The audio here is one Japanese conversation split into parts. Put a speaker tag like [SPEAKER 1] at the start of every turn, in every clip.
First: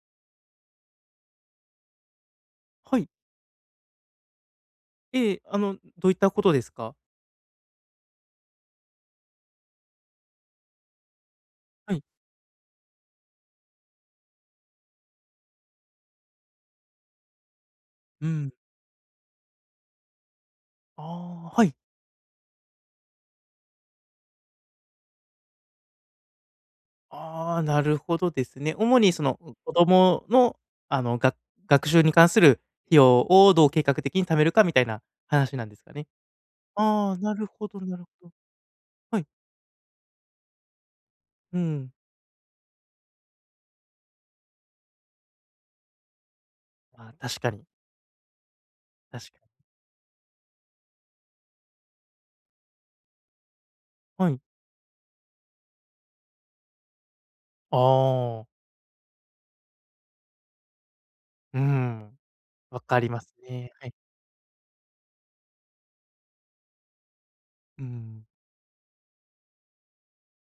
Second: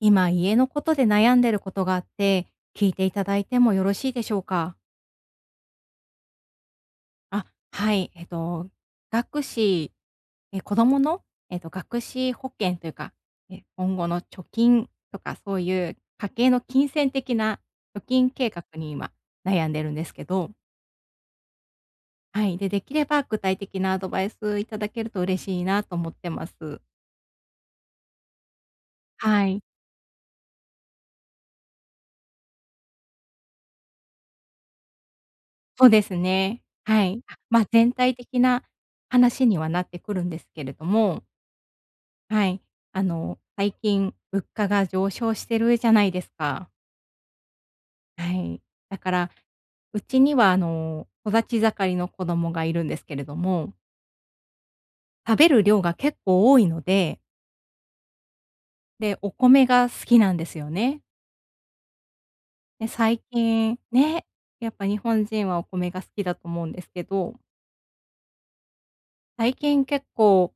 [SPEAKER 1] 今、家のことで悩んでることがあって、聞い
[SPEAKER 2] は
[SPEAKER 1] て
[SPEAKER 2] い。
[SPEAKER 1] いただいてもよろしいでしょうか？
[SPEAKER 2] ええ、どういったことですか？
[SPEAKER 1] あ、はい、学資子供の、
[SPEAKER 2] は
[SPEAKER 1] 学
[SPEAKER 2] い。
[SPEAKER 1] 資保険というか、今後の貯金とか、そういう家計の金銭的な貯
[SPEAKER 2] う
[SPEAKER 1] 金計
[SPEAKER 2] ん。
[SPEAKER 1] 画に今悩んでるんですけど、
[SPEAKER 2] ああ、はい。
[SPEAKER 1] はい、で、できれば具体的なアドバイスいただけると嬉しいなと思ってます。
[SPEAKER 2] ああ、なるほどですね。主にその、
[SPEAKER 1] は
[SPEAKER 2] う
[SPEAKER 1] い、
[SPEAKER 2] 子供の、が学習に関する費用をどう計画的に貯めるかみたいな話なんです
[SPEAKER 1] そう
[SPEAKER 2] か
[SPEAKER 1] で
[SPEAKER 2] ね。
[SPEAKER 1] すね。は
[SPEAKER 2] ああ、
[SPEAKER 1] い。
[SPEAKER 2] な
[SPEAKER 1] あ、
[SPEAKER 2] る
[SPEAKER 1] まあ、
[SPEAKER 2] ほど
[SPEAKER 1] 全
[SPEAKER 2] なる
[SPEAKER 1] 体
[SPEAKER 2] ほど。
[SPEAKER 1] 的な
[SPEAKER 2] はい。
[SPEAKER 1] 話にはなってくるんですけれども、
[SPEAKER 2] うん。
[SPEAKER 1] はい。最近物価が上昇してるじゃないですか。
[SPEAKER 2] あ、確かに、
[SPEAKER 1] はい。だか
[SPEAKER 2] 確
[SPEAKER 1] ら、
[SPEAKER 2] かに。
[SPEAKER 1] うちには育ち盛りの子供がいるんですけれども、
[SPEAKER 2] はい。
[SPEAKER 1] 食べる量が結構多いので、
[SPEAKER 2] ああ、
[SPEAKER 1] で、お米が好きなんですよね。
[SPEAKER 2] うん、わ
[SPEAKER 1] で、
[SPEAKER 2] かり
[SPEAKER 1] 最
[SPEAKER 2] ますね。
[SPEAKER 1] 近
[SPEAKER 2] はい。
[SPEAKER 1] ね、やっぱ日本人はお米が好きだと思うんですけど、
[SPEAKER 2] うん。
[SPEAKER 1] 最近結構、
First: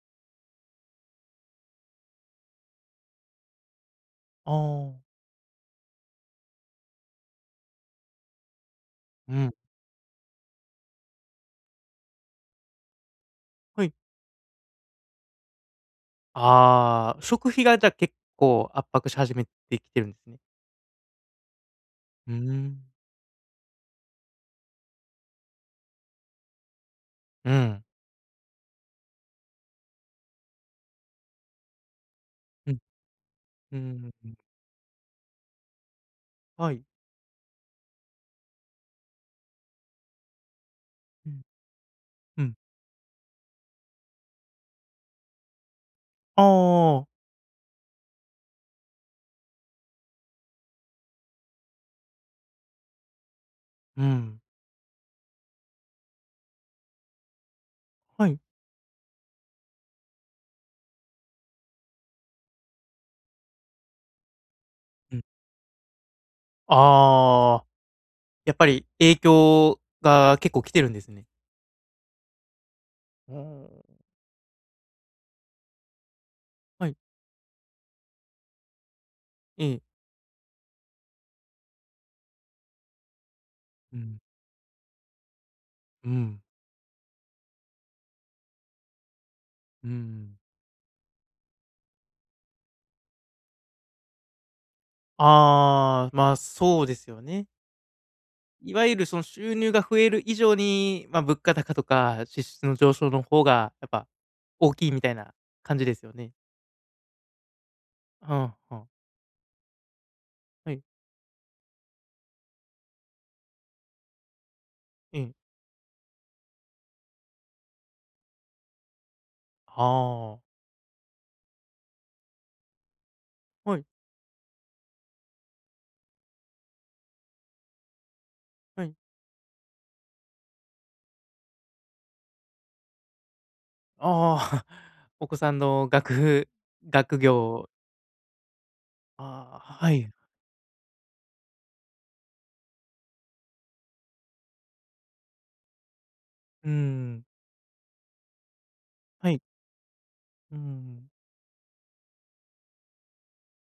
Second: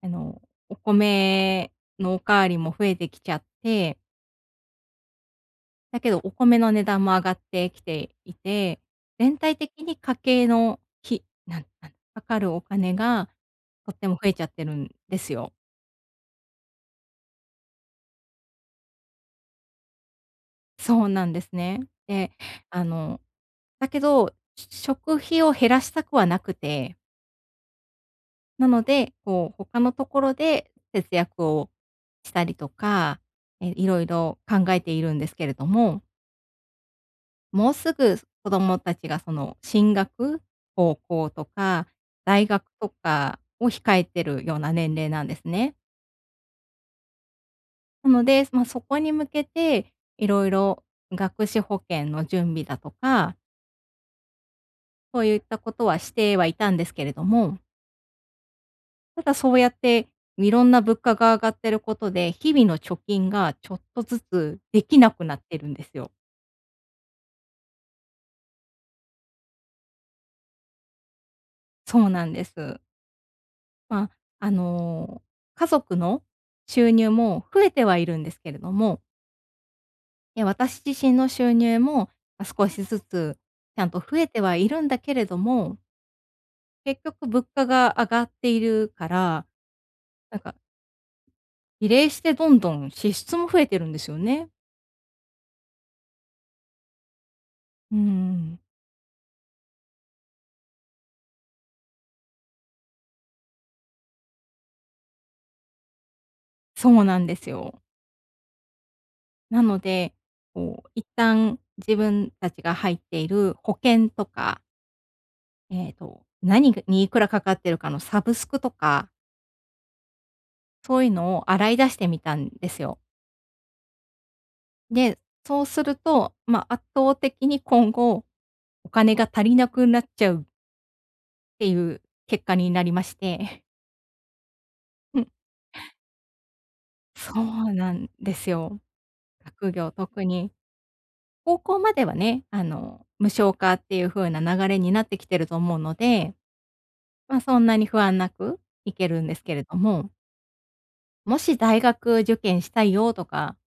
[SPEAKER 1] あの、お米のおかわりも増えてきちゃって、
[SPEAKER 2] ああ、
[SPEAKER 1] だけど、お米の値段も上がってきていて、
[SPEAKER 2] う
[SPEAKER 1] 全
[SPEAKER 2] ん、
[SPEAKER 1] 体的に家計の費、なんなんかかるお金が
[SPEAKER 2] は
[SPEAKER 1] と
[SPEAKER 2] い。
[SPEAKER 1] っても増えちゃってるんですよ。
[SPEAKER 2] ああ、食費がじゃあ結構圧迫し始めてきてるんですね。
[SPEAKER 1] そうなんですね。
[SPEAKER 2] う
[SPEAKER 1] で、
[SPEAKER 2] ーん。
[SPEAKER 1] あの、だけど、食費を減らしたくはなくて、
[SPEAKER 2] うん。
[SPEAKER 1] なので、こう、他のところで節約をしたりと
[SPEAKER 2] うん、
[SPEAKER 1] か、
[SPEAKER 2] う
[SPEAKER 1] いろい
[SPEAKER 2] ん、
[SPEAKER 1] ろ考えているんですけれども、
[SPEAKER 2] はい。
[SPEAKER 1] もうすぐ子どもたちがその進学、高
[SPEAKER 2] う
[SPEAKER 1] 校
[SPEAKER 2] ん、
[SPEAKER 1] とか
[SPEAKER 2] う
[SPEAKER 1] 大
[SPEAKER 2] ん。
[SPEAKER 1] 学とかを控えてるような年齢なんですね。
[SPEAKER 2] ああ、
[SPEAKER 1] なので、ま、そこに向けていろいろ学資保険の準備だとか、
[SPEAKER 2] うん、
[SPEAKER 1] そういったことはしてはいたんですけれども、
[SPEAKER 2] はい。
[SPEAKER 1] ただそうやっていろんな物価が上がってることで、日々の貯金がちょっとずつできな
[SPEAKER 2] うん。
[SPEAKER 1] くなってるんですよ。
[SPEAKER 2] ああ、やっぱり影響が結構来てるんですね。
[SPEAKER 1] そうなんです。
[SPEAKER 2] ああ、
[SPEAKER 1] まあ、あの、家族の
[SPEAKER 2] は
[SPEAKER 1] 収
[SPEAKER 2] い。
[SPEAKER 1] 入も増えてはいるんですけれども、
[SPEAKER 2] ええ。
[SPEAKER 1] いや、私自身の収入も、ま、少しずつちゃん
[SPEAKER 2] う
[SPEAKER 1] と
[SPEAKER 2] ん、
[SPEAKER 1] 増えてはいるんだけれども、
[SPEAKER 2] うん、
[SPEAKER 1] 結局物価が上がっているから、
[SPEAKER 2] うん。
[SPEAKER 1] なんか比例してどんどん支出も増えてるんですよね。
[SPEAKER 2] ああ、まあ、そうですよね。
[SPEAKER 1] うん、
[SPEAKER 2] いわゆるその収入が増える以上に、ま、物価高とか支出の上昇の方がやっぱ大きいみたいな感じですよね。
[SPEAKER 1] そうなんですよ。
[SPEAKER 2] はあはあ。
[SPEAKER 1] なので、
[SPEAKER 2] はい。
[SPEAKER 1] こう一旦自分たちが入っている保険とか、
[SPEAKER 2] ええ。
[SPEAKER 1] 何にいくらかかってるかのサブスクとか
[SPEAKER 2] ああ、
[SPEAKER 1] そういうのを洗い出してみたんですよ。
[SPEAKER 2] はい、
[SPEAKER 1] で、そうすると、まあ、圧倒的に今後、
[SPEAKER 2] は
[SPEAKER 1] お
[SPEAKER 2] い。
[SPEAKER 1] 金が足りなくなっちゃうっていう結果になりまして。
[SPEAKER 2] ああ、
[SPEAKER 1] う
[SPEAKER 2] お
[SPEAKER 1] ん。
[SPEAKER 2] 子さんの学学
[SPEAKER 1] そ
[SPEAKER 2] 業
[SPEAKER 1] うなんですよ。
[SPEAKER 2] ああ、
[SPEAKER 1] 学
[SPEAKER 2] は
[SPEAKER 1] 業
[SPEAKER 2] い。
[SPEAKER 1] 特に。高校まではね、無償化っていう風な流れになってきてると思うので、
[SPEAKER 2] うーん、
[SPEAKER 1] まあ、そんなに不安なくいけるん
[SPEAKER 2] は
[SPEAKER 1] で
[SPEAKER 2] い。
[SPEAKER 1] すけれども、
[SPEAKER 2] うーん、
[SPEAKER 1] もし大学受験したいよとか、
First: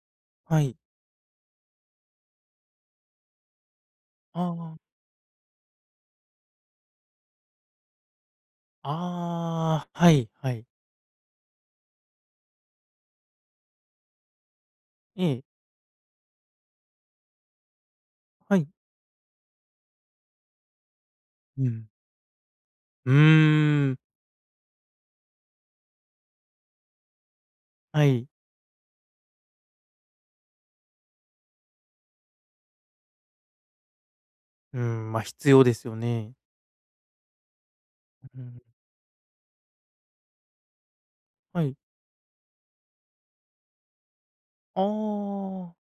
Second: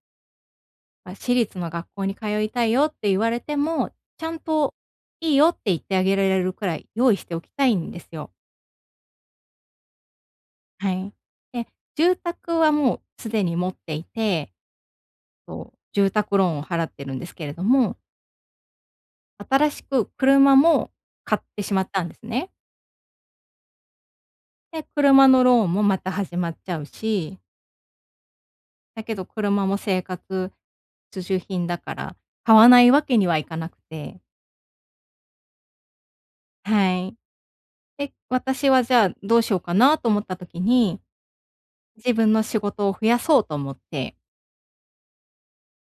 [SPEAKER 2] はい。
[SPEAKER 1] まあ、私立の学校に通いたいよって言われても、ちゃん
[SPEAKER 2] あ
[SPEAKER 1] と
[SPEAKER 2] あ、
[SPEAKER 1] いいよって言ってあげられるくらい用意しておきたいんですよ。
[SPEAKER 2] ああ、はいはい。
[SPEAKER 1] はい。で、住宅はもうすでに持っていて、
[SPEAKER 2] ええ、
[SPEAKER 1] そう住宅ローンを払ってるんですけれども、
[SPEAKER 2] はい。
[SPEAKER 1] 新しく車も買って
[SPEAKER 2] う
[SPEAKER 1] しま
[SPEAKER 2] ん。
[SPEAKER 1] ったんですね。
[SPEAKER 2] うーん、
[SPEAKER 1] で、車のローンもまた始まっちゃうし、
[SPEAKER 2] はい。
[SPEAKER 1] だけど車も生活必需品だから買わないわけにはいかなくて。
[SPEAKER 2] うん、まあ、必要ですよね。
[SPEAKER 1] はい。で、
[SPEAKER 2] うん、
[SPEAKER 1] 私はじゃあどうしようかなと思った時に、
[SPEAKER 2] はい。
[SPEAKER 1] 自分の仕事を増やそうと思って、
[SPEAKER 2] ああ、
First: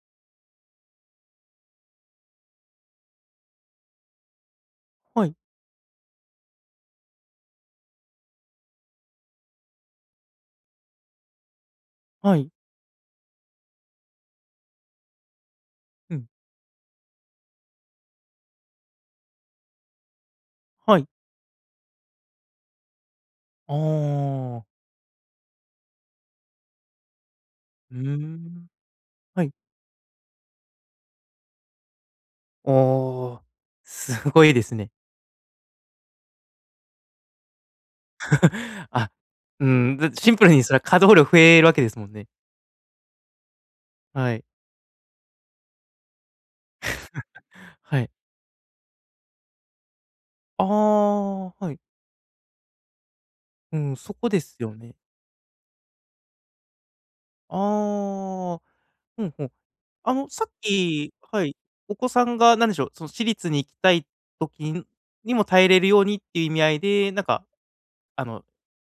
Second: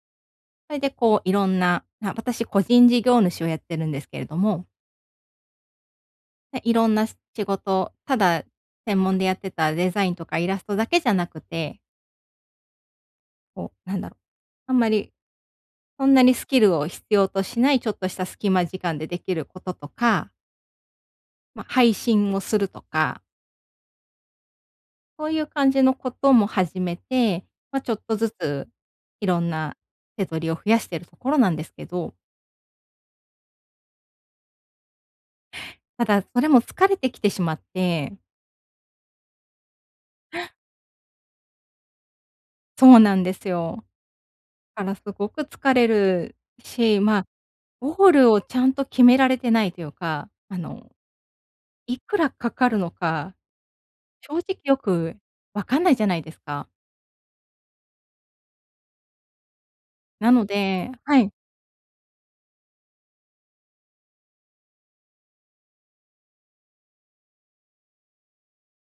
[SPEAKER 1] それでこういろんな、あ、私個人事業主をやってるんですけれども、
[SPEAKER 2] はい
[SPEAKER 1] でいろんな仕事、ただ専門でやってたデザインとかイラストだけじゃなくて、
[SPEAKER 2] はい。
[SPEAKER 1] こうなんだろう、あんまりそん
[SPEAKER 2] う
[SPEAKER 1] な
[SPEAKER 2] ん、
[SPEAKER 1] にスキルを必要としないちょっとした隙間時間でできることとか、
[SPEAKER 2] はい。
[SPEAKER 1] まあ、配信をするとか
[SPEAKER 2] ああ、
[SPEAKER 1] そういう感じのことも始めて、まあ、ちょ
[SPEAKER 2] うー
[SPEAKER 1] っとず
[SPEAKER 2] ん、
[SPEAKER 1] ついろ
[SPEAKER 2] は
[SPEAKER 1] ん
[SPEAKER 2] い。
[SPEAKER 1] な手取りを増やしてるところなんですけど、
[SPEAKER 2] ああ、すごいですね。
[SPEAKER 1] ただそれも疲れてきてしまって、
[SPEAKER 2] あ、うん、シンプルにそれは稼働量増えるわけですもんね。
[SPEAKER 1] そうなんですよ。
[SPEAKER 2] はい。
[SPEAKER 1] だからすごく疲れるし、まあ、
[SPEAKER 2] は
[SPEAKER 1] ゴ
[SPEAKER 2] い。
[SPEAKER 1] ールをちゃんと決められてないというか、
[SPEAKER 2] ああ、はい。
[SPEAKER 1] いくらかかるのか、
[SPEAKER 2] うん、そこ
[SPEAKER 1] 正
[SPEAKER 2] です
[SPEAKER 1] 直
[SPEAKER 2] よ
[SPEAKER 1] よ
[SPEAKER 2] ね。
[SPEAKER 1] くわかんないじゃないですか。
[SPEAKER 2] ああ、うんうん。
[SPEAKER 1] なの
[SPEAKER 2] さっ
[SPEAKER 1] で
[SPEAKER 2] き
[SPEAKER 1] はい、
[SPEAKER 2] はい、お子さんがなんでしょう、その私立に行きたい時にも耐えれるようにっていう意味合いで、なんかあの、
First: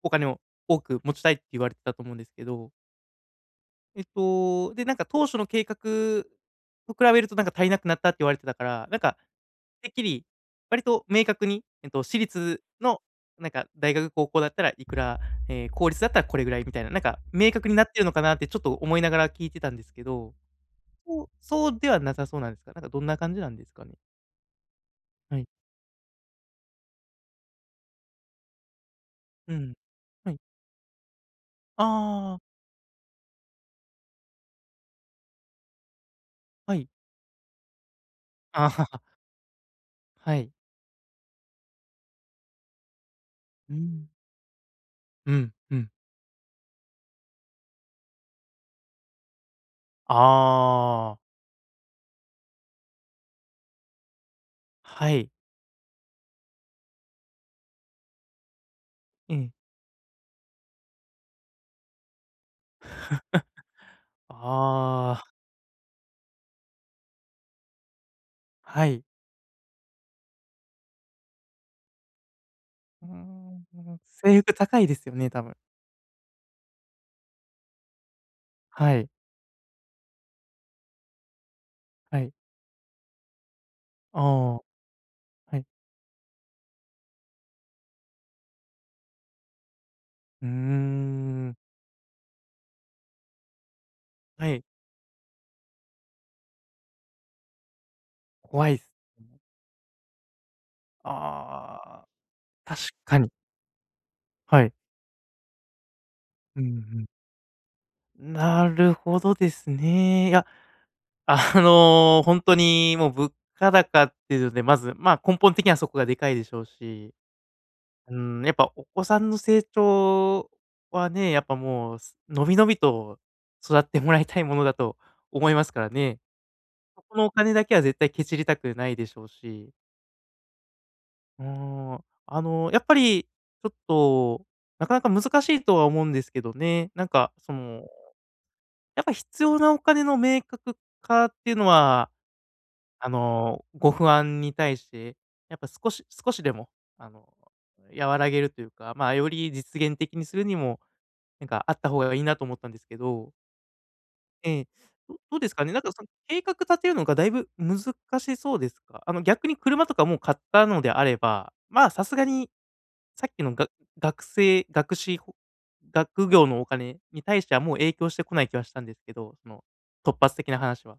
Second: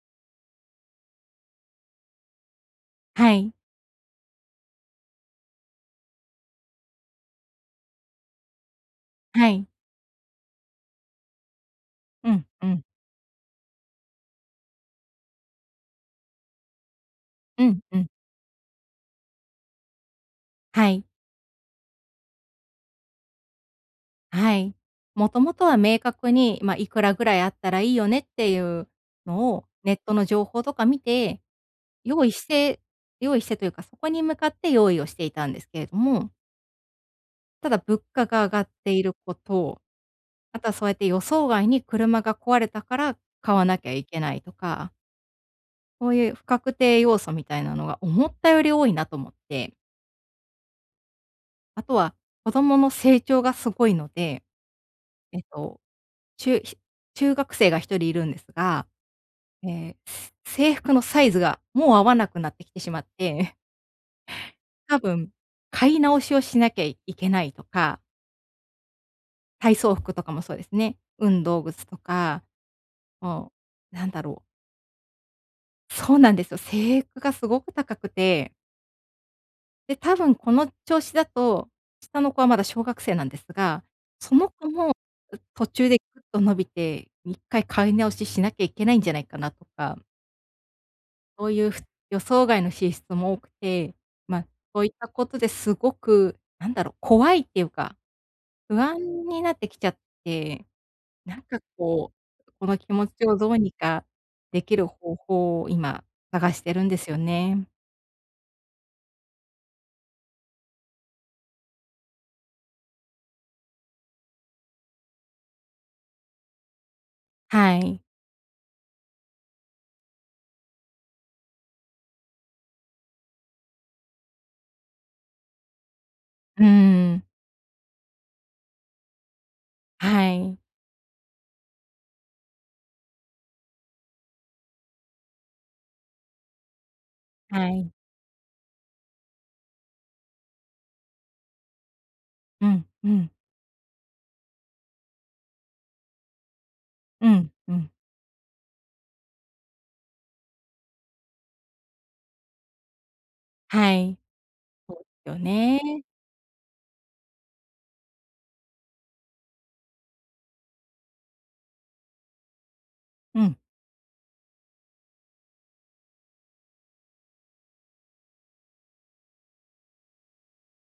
[SPEAKER 2] お金を多く持ちたいって言われてたと思うんですけど、
[SPEAKER 1] はい、
[SPEAKER 2] で、なんか当初の計画と比べるとなんか足りなくなったって言われてたから、なんか、
[SPEAKER 1] はい、
[SPEAKER 2] てっきり、割と明確に、私
[SPEAKER 1] うん、
[SPEAKER 2] 立
[SPEAKER 1] うん、
[SPEAKER 2] のなんか大学、高校だったらいくら、公立だったらこれぐらいみたいな、なんか明
[SPEAKER 1] う
[SPEAKER 2] 確に
[SPEAKER 1] ん、
[SPEAKER 2] なって
[SPEAKER 1] う
[SPEAKER 2] る
[SPEAKER 1] ん、
[SPEAKER 2] のかなってちょっと思いながら聞いてたんですけど、
[SPEAKER 1] はい。
[SPEAKER 2] そうそうではなさそうなんですか？なんかどんな感じなんですかね？
[SPEAKER 1] はい。も
[SPEAKER 2] は
[SPEAKER 1] と
[SPEAKER 2] い。
[SPEAKER 1] もとは明確に、まあ、いくらぐらいあったらいいよねっていうの
[SPEAKER 2] う
[SPEAKER 1] を、
[SPEAKER 2] ん。
[SPEAKER 1] ネットの
[SPEAKER 2] はい。
[SPEAKER 1] 情報とか見て、用意
[SPEAKER 2] ああ、
[SPEAKER 1] して用意してというか、そこに向かって用意をしていたんですけれども、
[SPEAKER 2] はい。
[SPEAKER 1] ただ物価が上 が
[SPEAKER 2] あ
[SPEAKER 1] ってい
[SPEAKER 2] あ、
[SPEAKER 1] ること、
[SPEAKER 2] はい。
[SPEAKER 1] あとはそうやって予想外に車が壊れたから買わ
[SPEAKER 2] う
[SPEAKER 1] なきゃい
[SPEAKER 2] ん。
[SPEAKER 1] けないとか、
[SPEAKER 2] うん、うん。
[SPEAKER 1] そういう不確定要素みたいなのが思ったより多いなと思って、
[SPEAKER 2] ああ、
[SPEAKER 1] あとは子供の成長がすごいので、
[SPEAKER 2] はい。
[SPEAKER 1] えっと、中中学生が一人いるんですが、
[SPEAKER 2] うえ。
[SPEAKER 1] え制服のサイズがもう合わなくなってきてしまって、多
[SPEAKER 2] ああ、
[SPEAKER 1] 分買い直しをしなきゃいけないとか、
[SPEAKER 2] はい。
[SPEAKER 1] 体操服とかもそうですね。運動靴とか、
[SPEAKER 2] うー
[SPEAKER 1] もう
[SPEAKER 2] ん、
[SPEAKER 1] なんだ
[SPEAKER 2] 制
[SPEAKER 1] ろ
[SPEAKER 2] 服高いですよね、多分。
[SPEAKER 1] う、そうなんですよ。制服がすごく高くて、
[SPEAKER 2] はい、
[SPEAKER 1] で、多分この調子だと、
[SPEAKER 2] は
[SPEAKER 1] 下
[SPEAKER 2] い。
[SPEAKER 1] の子はまだ小学生なんですが、
[SPEAKER 2] あ
[SPEAKER 1] その
[SPEAKER 2] あ、
[SPEAKER 1] 子も、
[SPEAKER 2] はい。
[SPEAKER 1] 途中でぐっと伸びて、一回買い直ししなきゃいけないんじゃないかなとか
[SPEAKER 2] うー
[SPEAKER 1] そう
[SPEAKER 2] ん、
[SPEAKER 1] いうふ予想外の支出も多くて、まあ、
[SPEAKER 2] はい、
[SPEAKER 1] そういったことですごく、なんだろう、怖いっていうか、
[SPEAKER 2] 怖いっ
[SPEAKER 1] 不
[SPEAKER 2] す。
[SPEAKER 1] 安になってきちゃって、なんか
[SPEAKER 2] ああ、
[SPEAKER 1] こう、この
[SPEAKER 2] 確
[SPEAKER 1] 気持
[SPEAKER 2] か
[SPEAKER 1] ち
[SPEAKER 2] に。
[SPEAKER 1] をどうにかで
[SPEAKER 2] はい。
[SPEAKER 1] きる方法を今探
[SPEAKER 2] う
[SPEAKER 1] し
[SPEAKER 2] ん
[SPEAKER 1] て
[SPEAKER 2] う
[SPEAKER 1] るんで
[SPEAKER 2] ん。
[SPEAKER 1] すよね。
[SPEAKER 2] なるほどですね。いや、ほんとにもう物価高っていうので、まず、ま、根本的にはそこがでかいでしょうし、
[SPEAKER 1] はい。
[SPEAKER 2] うーん、やっぱお子さんの成長はね、やっぱもう、伸び伸びと育ってもらいたいものだと思いますからね。
[SPEAKER 1] う
[SPEAKER 2] そ
[SPEAKER 1] ー
[SPEAKER 2] こ
[SPEAKER 1] ん。
[SPEAKER 2] のお金だけは絶対けちりたくないでしょうし、
[SPEAKER 1] はい。
[SPEAKER 2] うーん、やっぱり、ちょっと、なかなか難しいとは思うんですけどね、なんか、そ
[SPEAKER 1] は
[SPEAKER 2] の、
[SPEAKER 1] い。
[SPEAKER 2] やっぱ必要なお金の明確化っていうのは、
[SPEAKER 1] うん、うん、
[SPEAKER 2] ご不安に対して、やっぱ少しでも、あの、
[SPEAKER 1] うん、うん。
[SPEAKER 2] 和らげるというか、まあ、より実現的にするにも、なんかあった方がいいなと思ったんですけど。
[SPEAKER 1] はい。
[SPEAKER 2] ええ。
[SPEAKER 1] そうで
[SPEAKER 2] ど
[SPEAKER 1] す
[SPEAKER 2] ど
[SPEAKER 1] よ
[SPEAKER 2] うですかね、な
[SPEAKER 1] ね。
[SPEAKER 2] んかその計画立てるのがだいぶ難しそうですか？逆に車とかもう買ったのであれば、ま、さすがにさっ
[SPEAKER 1] う
[SPEAKER 2] きの
[SPEAKER 1] ん。
[SPEAKER 2] が学生学資ほ学業のお金に対してはもう影響してこない気はしたんですけど、その突発的な話は。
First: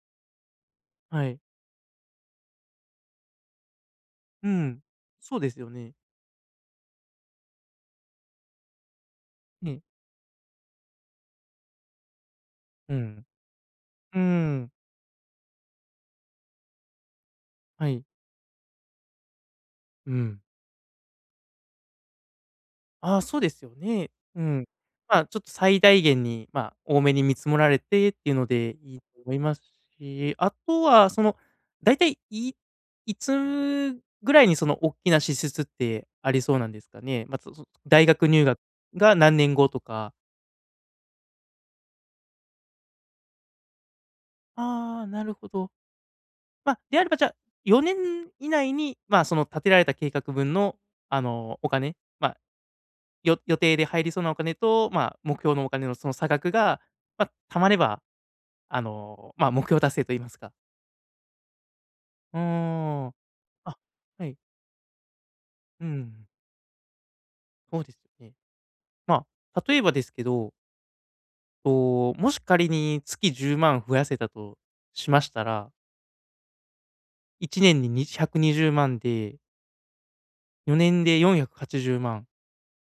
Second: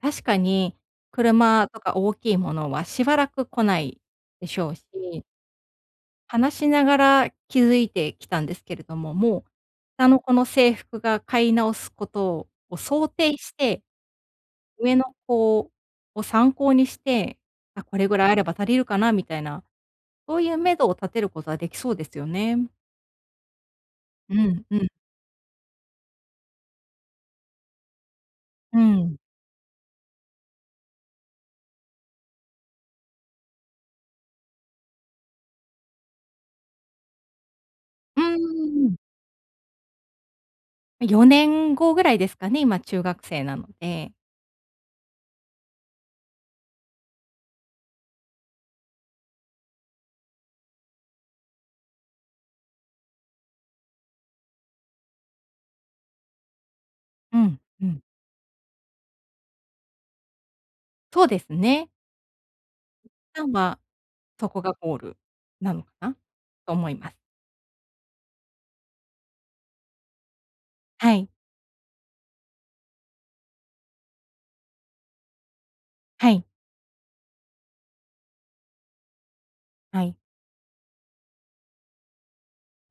[SPEAKER 1] 確かに、
[SPEAKER 2] はい。
[SPEAKER 1] 車とか大きいものはしばらく来ないで
[SPEAKER 2] う
[SPEAKER 1] しょう
[SPEAKER 2] ん。
[SPEAKER 1] し、
[SPEAKER 2] そうですよね。
[SPEAKER 1] 話しながら気づいてきたんですけれども、もう、
[SPEAKER 2] ね。
[SPEAKER 1] 下の子の制服が買い直すことを
[SPEAKER 2] う
[SPEAKER 1] 想
[SPEAKER 2] ん。
[SPEAKER 1] 定して、
[SPEAKER 2] うーん。
[SPEAKER 1] 上の子を参考にして、あ、
[SPEAKER 2] は
[SPEAKER 1] こ
[SPEAKER 2] い。
[SPEAKER 1] れぐらいあれば足りるかなみたいな、
[SPEAKER 2] う
[SPEAKER 1] そ
[SPEAKER 2] ん。
[SPEAKER 1] ういう目処を立てることはできそうですよね。
[SPEAKER 2] ああ、そうですよね。
[SPEAKER 1] う
[SPEAKER 2] うん。
[SPEAKER 1] んうん、
[SPEAKER 2] まあ、ちょっと最大限に、まあ、多めに見積もられてっていうので
[SPEAKER 1] う
[SPEAKER 2] いい
[SPEAKER 1] ん。
[SPEAKER 2] と思いますし、あとはその、だいたい、いつぐらいにその大きな支出ってありそうなんですかね？まあ、そそ大
[SPEAKER 1] う
[SPEAKER 2] 学入学
[SPEAKER 1] ーん。
[SPEAKER 2] が何年後とか。
[SPEAKER 1] 4年後ぐらいですかね、今中学生なので。
[SPEAKER 2] ああ、なるほど。まあ、であれば、じゃあ、4年以内に、まあ、その立てられた計画分の、お金、まあ、予定で入りそうなお金と、まあ、目標のお金のその差額が、ま
[SPEAKER 1] う
[SPEAKER 2] あ、貯
[SPEAKER 1] ん、
[SPEAKER 2] まれ
[SPEAKER 1] うん。
[SPEAKER 2] ばまあ、目標達成と言いますか。
[SPEAKER 1] そうですね。
[SPEAKER 2] うーん。
[SPEAKER 1] さん
[SPEAKER 2] あ、
[SPEAKER 1] は
[SPEAKER 2] はい。
[SPEAKER 1] そこがゴールなの
[SPEAKER 2] う
[SPEAKER 1] かな
[SPEAKER 2] ん。
[SPEAKER 1] と思います。
[SPEAKER 2] そうですよね。まあ、例えばですけど、
[SPEAKER 1] はい、
[SPEAKER 2] と、もし仮に月10万増やせたとしましたら、
[SPEAKER 1] はい、
[SPEAKER 2] 1年に120万で、
[SPEAKER 1] はい。
[SPEAKER 2] 4年で480万、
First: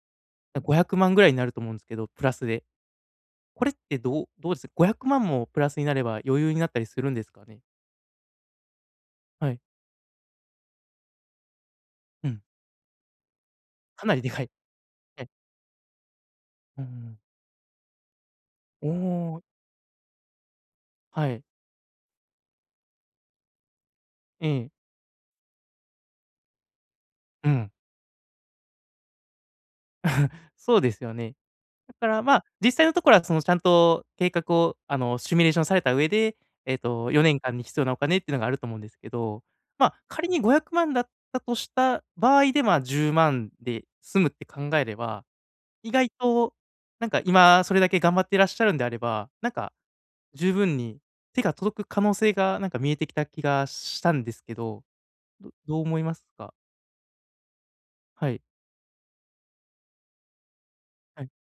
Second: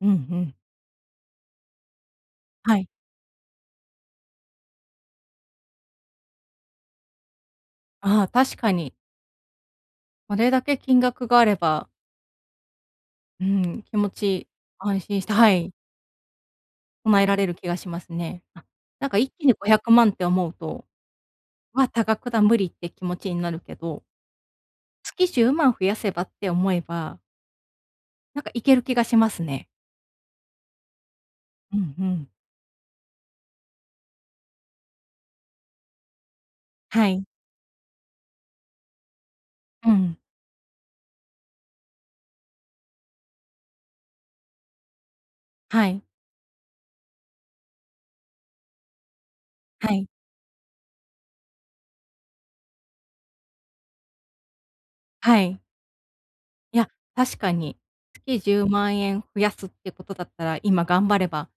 [SPEAKER 1] うんうん。
[SPEAKER 2] 500万ぐらいになると思うんですけど、プラスで。
[SPEAKER 1] はい。
[SPEAKER 2] これってどうです？500万もプラスになれば余裕になったりするんですかね？
[SPEAKER 1] ああ、確かに。
[SPEAKER 2] はい。
[SPEAKER 1] あれだけ金額があれば、
[SPEAKER 2] うん。
[SPEAKER 1] うん、気
[SPEAKER 2] か
[SPEAKER 1] 持
[SPEAKER 2] なりでか
[SPEAKER 1] ち
[SPEAKER 2] い。
[SPEAKER 1] 安心
[SPEAKER 2] は
[SPEAKER 1] し
[SPEAKER 2] い。
[SPEAKER 1] て、はい、
[SPEAKER 2] うんんうん。
[SPEAKER 1] 備えられる気がしますね。あ、
[SPEAKER 2] お
[SPEAKER 1] なんか一
[SPEAKER 2] お、
[SPEAKER 1] 気に500万って思うと、
[SPEAKER 2] はい。
[SPEAKER 1] 「わ、多額だ、無理」って気持ちになるけど、
[SPEAKER 2] ええ。
[SPEAKER 1] 月10万増やせばって思えば、
[SPEAKER 2] うん。
[SPEAKER 1] なんかいける気がしますね。
[SPEAKER 2] そうですよね。
[SPEAKER 1] う
[SPEAKER 2] だ
[SPEAKER 1] んう
[SPEAKER 2] から、
[SPEAKER 1] ん。
[SPEAKER 2] まあ、実際のところはそのちゃんと計画をシミュレーションされた上で、
[SPEAKER 1] はい。
[SPEAKER 2] 4年間に必要なお金っていうのがあると思うんですけど、ま
[SPEAKER 1] う
[SPEAKER 2] あ、
[SPEAKER 1] ん。
[SPEAKER 2] 仮に500万だったとした場合で、まあ、10万で済むって考えれば、
[SPEAKER 1] は
[SPEAKER 2] 意
[SPEAKER 1] い。
[SPEAKER 2] 外となんか今それだけ頑張っていらっしゃるんであれば、なんか
[SPEAKER 1] はい。
[SPEAKER 2] 十分に手が届く可能性がなんか見えてきた気がしたんですけど、
[SPEAKER 1] は
[SPEAKER 2] ど
[SPEAKER 1] い。
[SPEAKER 2] どう思いますか？
[SPEAKER 1] いや、確かに。
[SPEAKER 2] は
[SPEAKER 1] 月
[SPEAKER 2] い、
[SPEAKER 1] 10万円増やすってことだったら、今頑張
[SPEAKER 2] は
[SPEAKER 1] れ
[SPEAKER 2] い、
[SPEAKER 1] ば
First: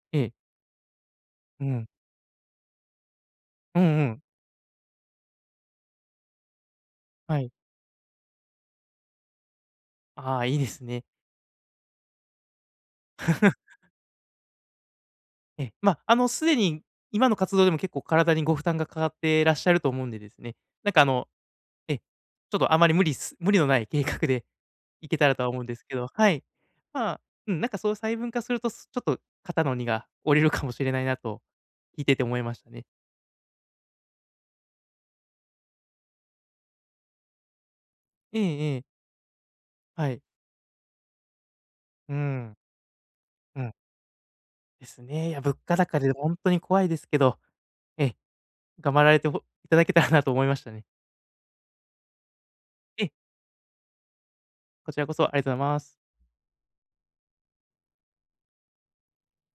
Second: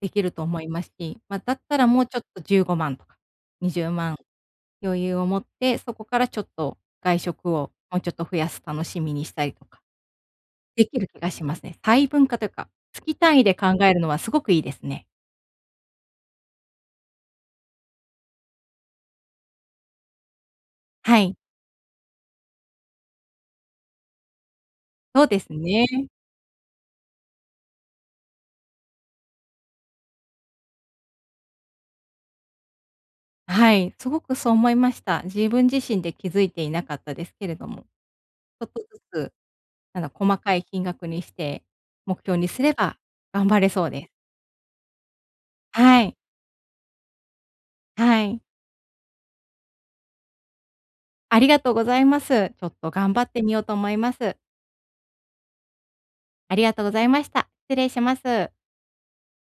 [SPEAKER 1] で
[SPEAKER 2] え
[SPEAKER 1] き
[SPEAKER 2] え、
[SPEAKER 1] ると思いますし、ま、だっ
[SPEAKER 2] う
[SPEAKER 1] たら
[SPEAKER 2] ん。
[SPEAKER 1] もうちょっと15万とか
[SPEAKER 2] うん
[SPEAKER 1] 20
[SPEAKER 2] う
[SPEAKER 1] 万
[SPEAKER 2] ん。
[SPEAKER 1] 余裕を持って、そこからちょっと外
[SPEAKER 2] は
[SPEAKER 1] 食
[SPEAKER 2] い。
[SPEAKER 1] をもうちょっと増やす楽しみにしたりとか、
[SPEAKER 2] ああ、いいです
[SPEAKER 1] でき
[SPEAKER 2] ね。
[SPEAKER 1] る気がしますね。細分化というか、月単位で考えるのはすごくいいですね。
[SPEAKER 2] ええ、まあ、すでに今の活動でも結構体にご負担がかかってらっしゃると思うんでですね、なんか
[SPEAKER 1] はい、
[SPEAKER 2] ええ、ちょっとあまり無理のない計画でいけ
[SPEAKER 1] そ
[SPEAKER 2] た
[SPEAKER 1] う
[SPEAKER 2] ら
[SPEAKER 1] で
[SPEAKER 2] とは
[SPEAKER 1] す
[SPEAKER 2] 思うんです
[SPEAKER 1] ね。
[SPEAKER 2] けど、はい。まあ、うん、なんかそう細分化すると、ちょっと肩の荷が下りるかもしれないなと、聞いてて思いましたね。
[SPEAKER 1] はい、すごくそう思いました。自分自身で気づいていなかったですけれども、
[SPEAKER 2] ええ
[SPEAKER 1] ちょっ
[SPEAKER 2] え
[SPEAKER 1] と
[SPEAKER 2] え、
[SPEAKER 1] ずつ
[SPEAKER 2] はい。
[SPEAKER 1] 細かい金額にして、
[SPEAKER 2] う
[SPEAKER 1] 目標に
[SPEAKER 2] ん、
[SPEAKER 1] すれば頑張
[SPEAKER 2] う
[SPEAKER 1] れ
[SPEAKER 2] ん、
[SPEAKER 1] そうです。
[SPEAKER 2] ですね。いや、物価高
[SPEAKER 1] は
[SPEAKER 2] でら
[SPEAKER 1] い。
[SPEAKER 2] 本当に怖いですけど、ええ、
[SPEAKER 1] はい。
[SPEAKER 2] 頑張られていただけたらなと思いましたね。
[SPEAKER 1] ありがとうございます。ちょっと
[SPEAKER 2] ええ、
[SPEAKER 1] 頑張ってみようと思います。
[SPEAKER 2] こちらこそありがとうございます。
[SPEAKER 1] ありがとうございました。失礼します。